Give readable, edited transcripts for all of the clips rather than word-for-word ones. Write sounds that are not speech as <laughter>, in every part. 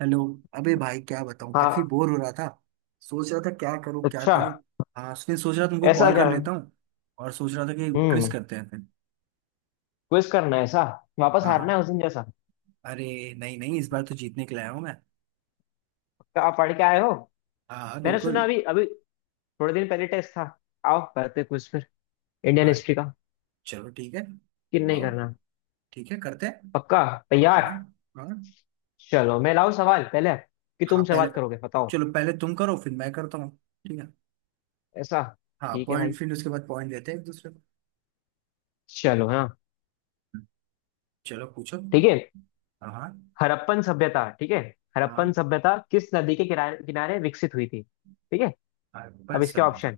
Hello. अबे भाई, क्या बताऊं, हाँ। काफी बोर हो रहा था। सोच रहा था क्या करूं क्या अच्छा करूं। हाँ, फिर सोच रहा तुमको ऐसा कॉल कर क्या। लेता हूँ। और सोच रहा था कि क्विज हम्म। करते हैं फिर। क्विज करना है ऐसा। वापस हाँ, हाँ। हारना है उस दिन जैसा। अरे, नहीं नहीं, इस बार तो जीतने के लिए आया हूँ मैं। क्या आप पढ़ के आए हो। हाँ, हाँ, मैंने बिल्कुल। सुना अभी अभी। थोड़े दिन पहले टेस्ट था। आओ करते क्विज फिर, इंडियन और हिस्ट्री का। चलो ठीक है। कि नहीं आओ, करना। ठीक है करते हैं। पक्का। हाँ, तैयार। हाँ, हाँ। चलो मैं लाऊं सवाल पहले, कि हाँ, तुम पहले। शुरुआत करोगे बताओ। चलो, पहले तुम करो फिर मैं करता हूँ। ठीक है। ऐसा। हाँ, ठीक है पॉइंट, भाई। फिर उसके बाद पॉइंट देते हैं एक दूसरे को। चलो हाँ। चलो, पूछो। ठीक है। हाँ, हाँ। हड़प्पन सभ्यता ठीक है। हड़प्पन सभ्यता किस नदी के किनारे किनारे विकसित हुई थी, ठीक है। हाँ, पर अब इसके सब बताओ। ऑप्शन।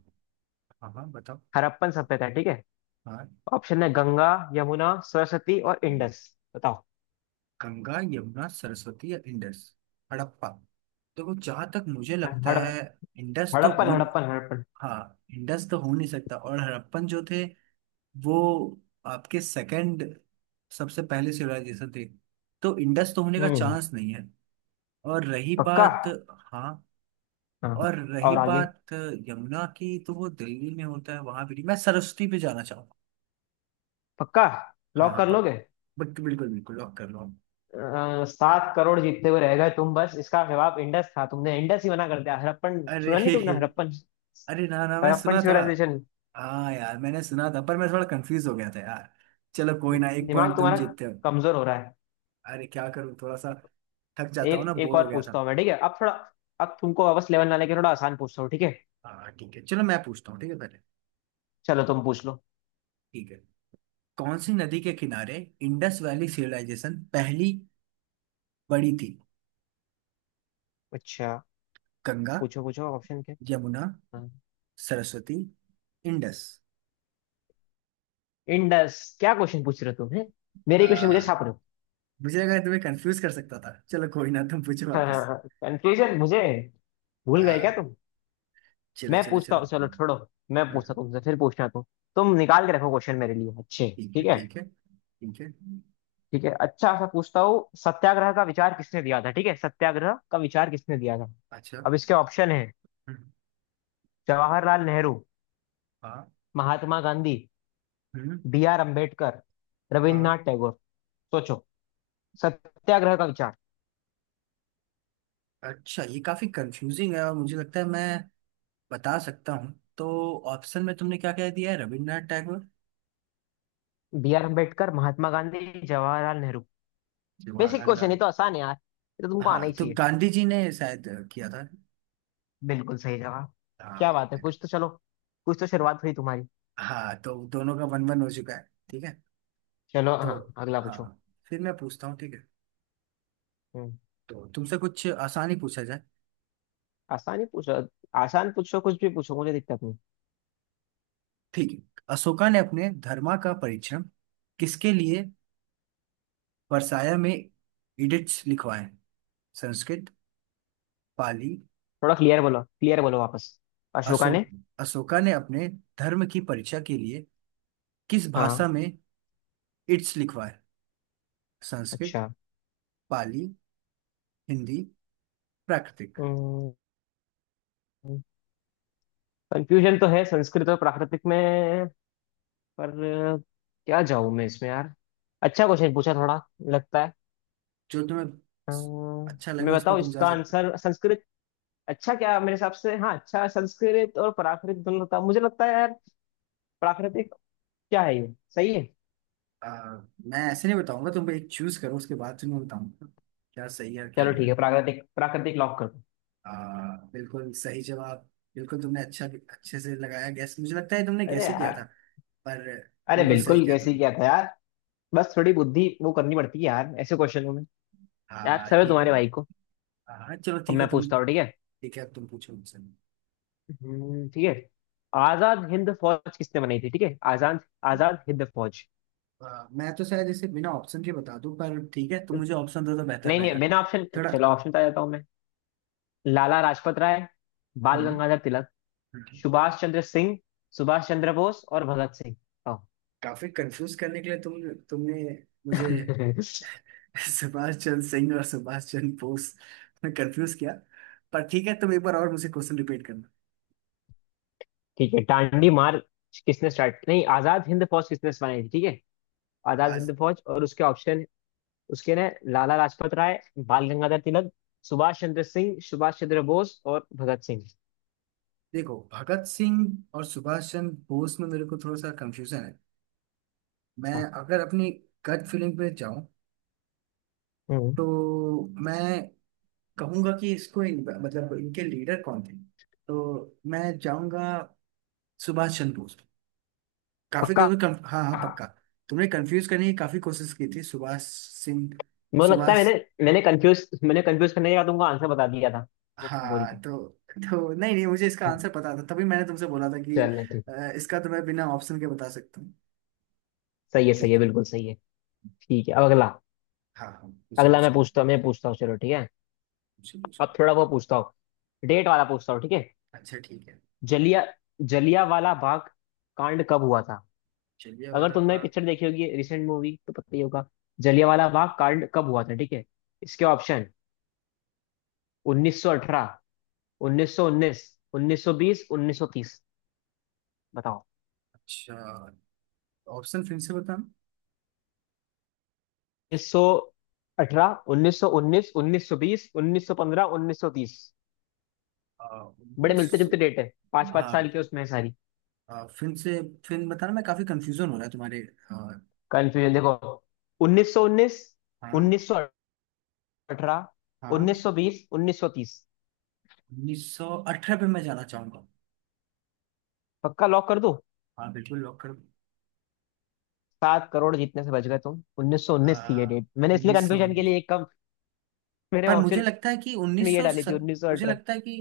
हाँ, हाँ, बताओ। हड़प्पन सभ्यता, ठीक है। हाँ, ऑप्शन है, गंगा, यमुना, सरस्वती और इंडस। बताओ। गंगा, यमुना, सरस्वती या इंडस? हड़प्पा। देखो, जहां तक मुझे लगता हड़प है, इंडस तो हड़प्पन, हो। हड़प्पन, हड़प्पन। हाँ। इंडस तो हो नहीं सकता, और हड़प्पन जो थे, वो आपके सेकंड, सबसे पहले सिविलाइजेशन थे, तो इंडस तो होने का हम्म। चांस नहीं है। और रही पक्का। बात, हाँ। हाँ और रही और आगे। बात यमुना की, तो वो दिल्ली में होता है, वहां भी नहीं। मैं सरस्वती पे जाना चाहूंगा। पक्का हाँ, लॉक हाँ, कर पक लोगे। बट बिल्कुल बिल्कुल लॉक कर लो आप। 7 करोड़ जीतते हुए रह गए तुम, बस। इसका जवाब इंडस था, तुमने इंडस ही मना कर दिया, हड़प्पन। अरे। सुना नहीं <laughs> तुमने, हड़प्पन, अरे, ना ना, मैं हड़प्पन सुना था। सिविलाइजेशन। हाँ यार, मैंने सुना था पर मैं थोड़ा कंफ्यूज हो गया था यार। चलो कोई ना, एक दिमाग पॉइंट तुम तुम्हारा जीतते हो। कमजोर हो रहा है। अरे क्या करूँ, थोड़ा सा थक जाता हूँ ना, एक एक बोर हो और गया पूछता था। हूँ मैं, ठीक है। अब थोड़ा, अब तुमको वापस लेवल ना लेके थोड़ा आसान पूछता हूँ, ठीक है। हाँ ठीक है, चलो मैं पूछता हूँ। ठीक है, पहले। चलो तुम पूछ लो। ठीक है। कौन सी नदी के किनारे इंडस वैली सिविलाइजेशन पहली बड़ी थी? अच्छा, गंगा, पूछो पूछो ऑप्शन यमुना, क्या। सरस्वती, इंडस। इंडस, क्या क्वेश्चन पूछ रहे हो तुम, है। आ, मेरे क्वेश्चन मुझे छाप रहे हो। मुझे लगा तुम्हें कंफ्यूज कर सकता था, चलो कोई ना, तुम पूछो हाँ हाँ वापस। हाँ। कंफ्यूजन मुझे। भूल गए क्या आ, तुम। चलो मैं चलो पूछता चलो। हूँ, चलो छोड़ो। मैं पूछता हम्म, हूँ तुमसे, फिर पूछना तुम। तुम निकाल के रखो क्वेश्चन मेरे लिए अच्छे, ठीक है, ठीक है। ठीक है, ठीक है। ठीक है, अच्छा सा पूछता हूँ। सत्याग्रह का विचार किसने दिया था, ठीक है। सत्याग्रह का विचार किसने दिया था। अच्छा। अब इसके ऑप्शन है, हम्म, जवाहरलाल नेहरू, हाँ। महात्मा गांधी, हम्म, बी आर अम्बेडकर, हाँ। रविन्द्रनाथ टैगोर। सोचो, सत्याग्रह का विचार। अच्छा, ये काफी कंफ्यूजिंग है और मुझे लगता है मैं बता सकता हूँ। तो ऑप्शन में तुमने क्या क्या दिया है? Rabindranath Tagore, B R Ambedkar, Mahatma Gandhi, Jawaharlal Nehru. Basic Jawaharlal question, ये नेहरू। तो आसान है यार, ये तो तुमको हाँ आना ही तो चाहिए। गांधी जी ने शायद किया था। बिल्कुल सही जवाब। क्या हाँ। बात है, कुछ तो चलो, कुछ तो शुरुआत हुई तुम्हारी। हाँ तो दोनों का 1-1 हो चुका है, ठीक है। चलो तो हाँ अगला पूछो। हाँ, फिर मैं पूछता हूँ। ठीक है। हम्म। तो तुमसे कुछ आसान ही पूछा जाए। आसान ही पूछो, आसान पूछो, कुछ भी पूछो, मुझे दिक्कत नहीं। ठीक है। अशोका ने अपने धर्मा का परिश्रम किसके लिए वर्साया में एडिक्ट्स लिखवाए? संस्कृत, पाली। थोड़ा क्लियर बोलो, क्लियर बोलो वापस। अशोका अशोक ने। अशोका ने अपने धर्म की परीक्षा के लिए किस भाषा हाँ। में इट्स लिखवाया? संस्कृत, अच्छा। पाली, हिंदी, प्राकृतिक। कंफ्यूजन तो है संस्कृत और प्राकृतिक में। पर क्या जाऊं मैं इसमें यार। अच्छा क्वेश्चन पूछा थोड़ा, लगता है। जो तुम्हें अच्छा अम्म, लगे मैं उस पर बताऊं तुम जा इसका सकते हो। आंसर, संस्कृत। अच्छा, क्या मेरे हिसाब से, हाँ अच्छा, संस्कृत और प्राकृत दोनों होता, मुझे लगता है यार। प्राकृतिक क्या है, ये सही है। आ, मैं ऐसे नहीं बताऊंगा, तुम एक चूज करो उसके बाद तुम्हें बताऊंगा क्या सही है और क्या चलो ठीक है, गलत। प्राकृतिक, प्राकृतिक लॉक कर दो। आ, बिल्कुल सही जवाब। बिल्कुल तुमने अच्छा, अच्छे से लगाया गैस, मुझे लगता है तुमने अरे गैस ही किया था। यार। पर अरे बिल्कुल सही बिल्कुल किया कैसे ही तुमने। किया था यार। बस थोड़ी बुद्धि वो करनी पड़ती है यार ऐसे क्वेश्चनों में। याद हाँ सब है ठीक है। तुम्हारे भाई को। हाँ चलो अब ठीक है मैं तुम। पूछता हूँ, ठीक है। ठीक है, अब तुम पूछो मुझसे। ठीक है। आजाद हिंद फौज किसने बनाई थी, ठीक है। आजाद आजाद हिंद फौज। मैं तो शायद इसे बिना ऑप्शन के बता दूं, पर ठीक है तुम मुझे ऑप्शन दो तो बेहतर नहीं रहेगा। नहीं बिना ऑप्शन, थोड़ा। चलो ऑप्शन तो आ जाता हूँ मैं। लाला लाजपत राय, बाल हम्म। गंगाधर, हम्म। सुभाष चंद्र सिंह, सुभाष चंद्र बोस और भगत सिंह। आओ। काफी कंफ्यूज करने के लिए तुमने मुझे <laughs> <laughs> सुभाष चंद्र सिंह और सुभाष चंद्र बोस में कंफ्यूज किया। पर ठीक है, तुम एक बार और मुझे क्वेश्चन रिपीट करना। ठीक है, डांडी मार्च किसने स्टार्ट, नहीं, आजाद हिंद फौज किसने बनाई थी, ठीक है। आजाद आज हिंद फौज, और उसके ऑप्शन। उसके ने, लाला लाजपत राय, बाल गंगाधर तिलक, सुभाष चंद्र सिंह, सुभाष चंद्र बोस और भगत सिंह। देखो, भगत सिंह और सुभाष चंद्र बोस में मेरे को थोड़ा सा कंफ्यूजन है। मैं, अच्छा। अगर अपनी गट फीलिंग पे जाऊं, हम्म। तो मैं कहूंगा कि इसको मतलब इनके लीडर कौन थे, तो मैं जाऊंगा सुभाष चंद्र बोस। काफी पक्का। तुम्हें हाँ हाँ पक्का। तुमने कंफ्यूज करने की काफी कोशिश की थी, सुभाष सिंह, मुझे लगता है सुभाष। मैंने मैंने कंफ्यूज करने का तुमको आंसर बता दिया था, वो बोल के। हाँ तो नहीं नहीं, मुझे इसका हम्म, आंसर पता था, तभी मैंने तुमसे बोला था कि चलो ठीक है। इसका तो मैं बिना ऑप्शन के बता सकता हूँ। सही है, सही ठीक है, है। बिल्कुल सही है। ठीक है, अब अगला। हाँ, हाँ, पूछो, अगला मैं पूछो, पूछता हूँ, मैं पूछता हूँ, चलो ठीक है। पूछो, पूछो। अब थोड़ा वो पूछता हूँ, डेट वाला पूछता हूँ, ठीक है। अच्छा ठीक है, जलिया जलिया वाला बाग कांड कब हुआ था। चलिए अगर हमारा तुमने बात। पिक्चर देखी होगी, रिसेंट मूवी, तो पता ही होगा। जलिया वाला बाग कांड कब हुआ था, ठीक है। इसके ऑप्शन, 1918, 1919, 1920, 1930। बताओ। अच्छा, ऑप्शन फिर से बताना। 1918, 1919, 1920, 1915, 1930। बड़े उन्नीस। मिलते जुलते डेट है, पांच पांच साल के उसमें है सारी। फिल्म से फिल्म बताना, मैं काफी कंफ्यूजन हो रहा है तुम्हारे। अ, कंफ्यूजन देखो। 1919, हाँ, 1918, अठारह, हाँ, उन्नीस सौ बीस, उन्नीस सौ तीस। 1918 पे मैं जाना चाहूंगा। पक्का लॉक कर दो। हाँ बिल्कुल, लॉक कर। 7 करोड़ जीतने से बच गए तुम। उन्नीस सौ उन्नीस थी ये डेट। मैंने इसलिए उन्नीस सौ कंफ्यूजन के उन्नीस, लिए एक कम मेरे पर मुझे ऑप्शन लगता है कि में उन्नीस ये सौ डाली थी, सत उन्नीस सौ मुझे अठारह। लगता है कि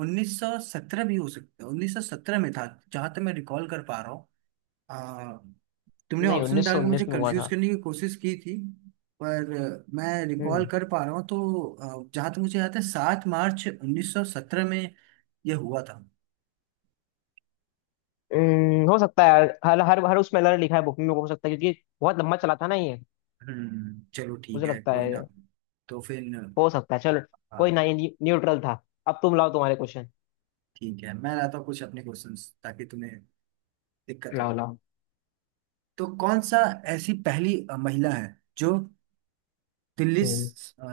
1917 भी हो सकता है, 1917 में था, जहां तक मैं रिकॉल कर पा रहा हूँ। अ, तुमने नहीं, ऑप्शन उन्नीस डाल सौ के मुझे उन्नीस में हुआ कंफ्यूज था। करने की कोशिश की थी। पर मैं रिकॉल हम्म। कर पा रहा हूँ, तो जहां तक मुझे याद है, 7 मार्च 1917 में यह हुआ था। हो सकता है यार। हर हर हर उसमें अलग लिखा है बुक में, हो सकता है, क्योंकि बहुत लंबा चला था ना ये। चलो ठीक मुझे है, लगता कोई ना। है। तो फिर हो सकता है, चलो, कोई हाँ ना। ये न्यूट्रल था। अब तुम लाओ तुम्हारे क्वेश्चन। ठीक है, मैं लाता हूँ कुछ अपने क्वेश्चंस ताकि तुम्हें दिक्कत हो। लाओ लाओ। तो कौन सा ऐसी पहली महिला है जो दिल्ली हम्म। स- अ,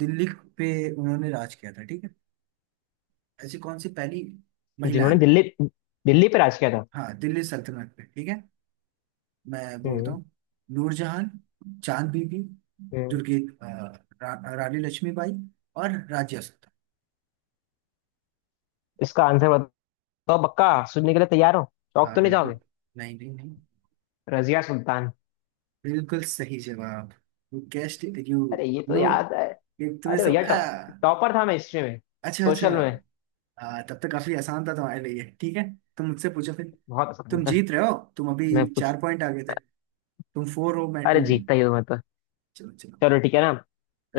दिल्ली पे उन्होंने राज किया था, ठीक है। ऐसी कौन सी पहली महिला जिन्होंने है? दिल्ली, दिल्ली पे राज किया था। हाँ दिल्ली सल्तनत पे, ठीक है। मैं बोलता हम्म। हूँ नूरजहां, चांद बीबी, हम्म। दुर्गे, अ, रानी लक्ष्मीबाई और राज्य सत्ता। इसका आंसर, तो बक्का सुनने के लिए तैयार हो, चौक हाँ तो नहीं जाओगे। बिल्कुल। नहीं नहीं नहीं, रजिया सुल्तान। बिल्कुल सही जवाब। यू कैस्ट इट, अरे ये तो नो याद है। ये तुम्हें अरे सब भैया, आ टॉपर था मैं हिस्ट्री में, अच्छा, अच्छा। सोशल में। तब तो काफी आसान था तुम्हारे लिए, ठीक है। तुम मुझसे पूछो फिर। बहुत आसान तुम था। जीत रहे हो, तुम अभी मैं कुछ। 4 पॉइंट आगे थे। तुम फोर हो, मैं अरे टू जीतता ही हूँ। हूँ मैं तो। चलो, चलो। चलो ठीक है ना,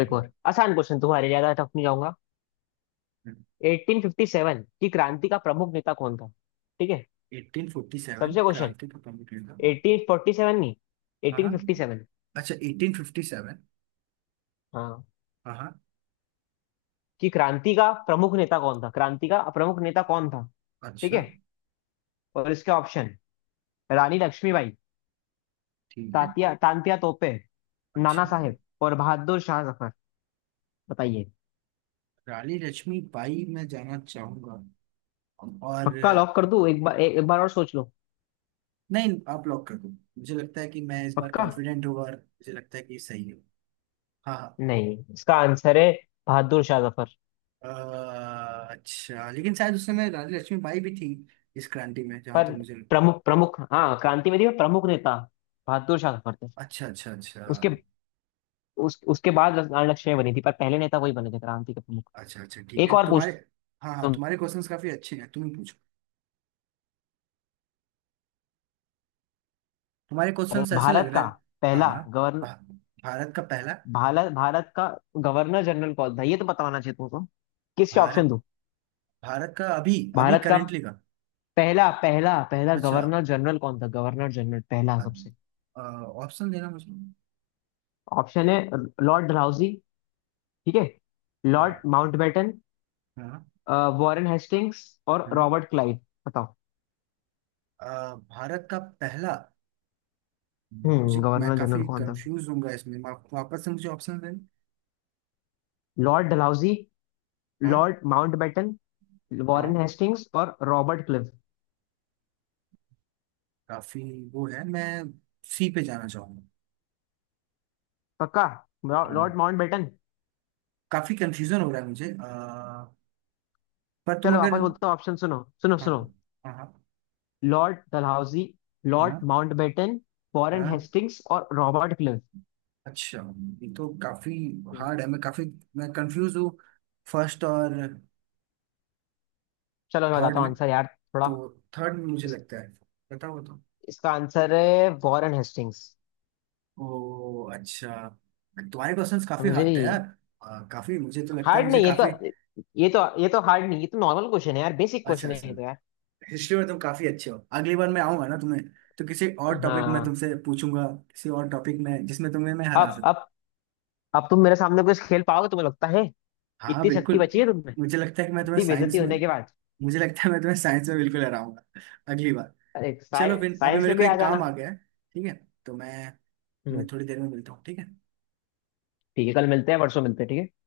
एक और आसान क्वेश्चन तुम्हारे लिए, ज्यादा टफ नहीं जाऊंगा। 1857 की क्रांति का प्रमुख नेता कौन था, ठीक है। 1847 सबसे क्वेश्चन, क्रांति को कंप्लीट करना। 1847, नहीं हाँ, हाँ, 1857। अच्छा, 1857। हाँ, हाँ, हाँ। कि क्रांति का प्रमुख नेता कौन था, क्रांति का प्रमुख नेता कौन था, ठीक है। अच्छा, और इसके ऑप्शन, रानी लक्ष्मीबाई, ठीक है। तात्या तांत्या तोपे, नाना अच्छा। साहेब और बहादुर शाह जफर। बताइए। रानी लक्ष्मी बाई मैं जाना चाहूंगा, और पक्का लॉक कर दूं, एक बार, एक बार और सोच लो। नहीं आप लॉक कर दो, मुझे लगता है कि मैं इस बार पक्का। कॉन्फिडेंट हूँ और मुझे लगता है कि सही हूँ। हाँ, हाँ। नहीं, इसका आंसर है बहादुर शाह जफर। अच्छा, लेकिन शायद उस समय रानी लक्ष्मीबाई भी थी इस क्रांति में, जहाँ तक पर मुझे लगता है। प्रमुख, हाँ, क्रांतिवादी में प्रमुख नेता बहादुर शाह जफर थे। अच्छा, अच्छा, अच्छा, उसके, उसके बाद रानी लक्ष्मीबाई बनी थी, पर पहले नेता वही बने थे क्रांति के प्रमुख। अच्छा, अच्छा, ठीक एक है और तुम्हारे। पूछता हाँ, हाँ, हूँ। तुम्हारे क्वेश्चंस काफी अच्छे हैं, तुम पूछो। तुम्हारे क्वेश्चंस ऐसे लग भारत रहे का हैं। हाँ, पहला हाँ। गवर्न, भा, भारत का पहला। भारत भारत का गवर्नर जनरल कौन था, ये तो बताना चाहिए तुमको। किसके ऑप्शन भारत दूं। भारत का, अभी अभी भारत का करेंटली का। पहला पहला पहला अच्छा, गवर्नर जनरल कौन था। गवर्नर जनरल, पहला, सबसे। ऑप्शन देना मुझे। ऑप्शन है, लॉर्ड डलहौजी, ठीक है, लॉर्ड हाँ, माउंटबेटन, हाँ, वॉरेन हेस्टिंग्स और हाँ। Robert Clive. बताओ। भारत का पहला। मुझे हम्म, मैं गवर्नर जनरल काफी कौन था। कंफ्यूज हूँगा इसमें, आप वापस से मुझे ऑप्शन दें। लॉर्ड डलहौजी, हाँ, लॉर्ड माउंटबेटन, हाँ, वॉरेन हेस्टिंग्स और रॉबर्ट क्लिव। काफी वो है, मैं सी पे जाना चाहूंगा। पक्का, हाँ, लॉर्ड माउंटबेटन। काफी कंफ्यूजन हो रहा है मुझे, पर तुम चलो अगर वापस बोलता हूँ ऑप्शन, सुनो सुनो हाँ, सुनो। हाँ, हाँ, लॉर्ड डलहौजी, लॉर्ड हाँ, माउंटबेटन, हाँ, वॉरेन हाँ, हेस्टिंग्स और रॉबर्ट क्लिव। अच्छा। ये तो काफी हम्म। हार्ड है, मैं कंफ्यूज हूँ। फर्स्ट और चलो मैं थर्ड बताता हूँ में, आंसर यार, थोड़ा। तो थर्ड में मुझे लगता है, बताओ तो। इसका आंसर है वॉरेन हेस्टिंग्स। ओ अच्छा, तुम्हारे क्वेश्चंस काफी समझे। हार्ड थे यार। काफी, मुझे तो लगता है, हार्ड मुझे नहीं ये तो, काफी ये तो हार्ड नहीं, ये तो नॉर्मल क्वेश्चन है यार, बेसिक अच्छा, क्वेश्चन है अच्छा। ये तो यार। हिस्ट्री में तुम काफी अच्छे हो, अगली बार मैं आऊंगा ना तुम्हें, तो किसी और टॉपिक में हाँ। तुमसे पूछूंगा। किसी और टॉपिक में जिसमें तुम्हें मैं हरा अब सकूं। अब अब तुम मेरे सामने कुछ खेल पाओगे, तुम्हें लगता है। हाँ इतनी शक्ति बिल्कुल। बची है तुम में, मुझे लगता है कि मैं तुम्हें इतनी बेइज्जती साइंस में होने के बाद। मुझे लगता है मैं तुम्हें साइंस में बिल्कुल हराऊंगा, अगली बार। अरे चलो फिर, अभी साइंस मेरे में भी को आ एक जाना। काम आ गया है, ठीक है। तो मैं हम्म। तुम्हें थोड़ी देर में मिलता हूँ, ठीक है। ठीक है, कल मिलते हैं, परसों मिलते हैं, ठीक है।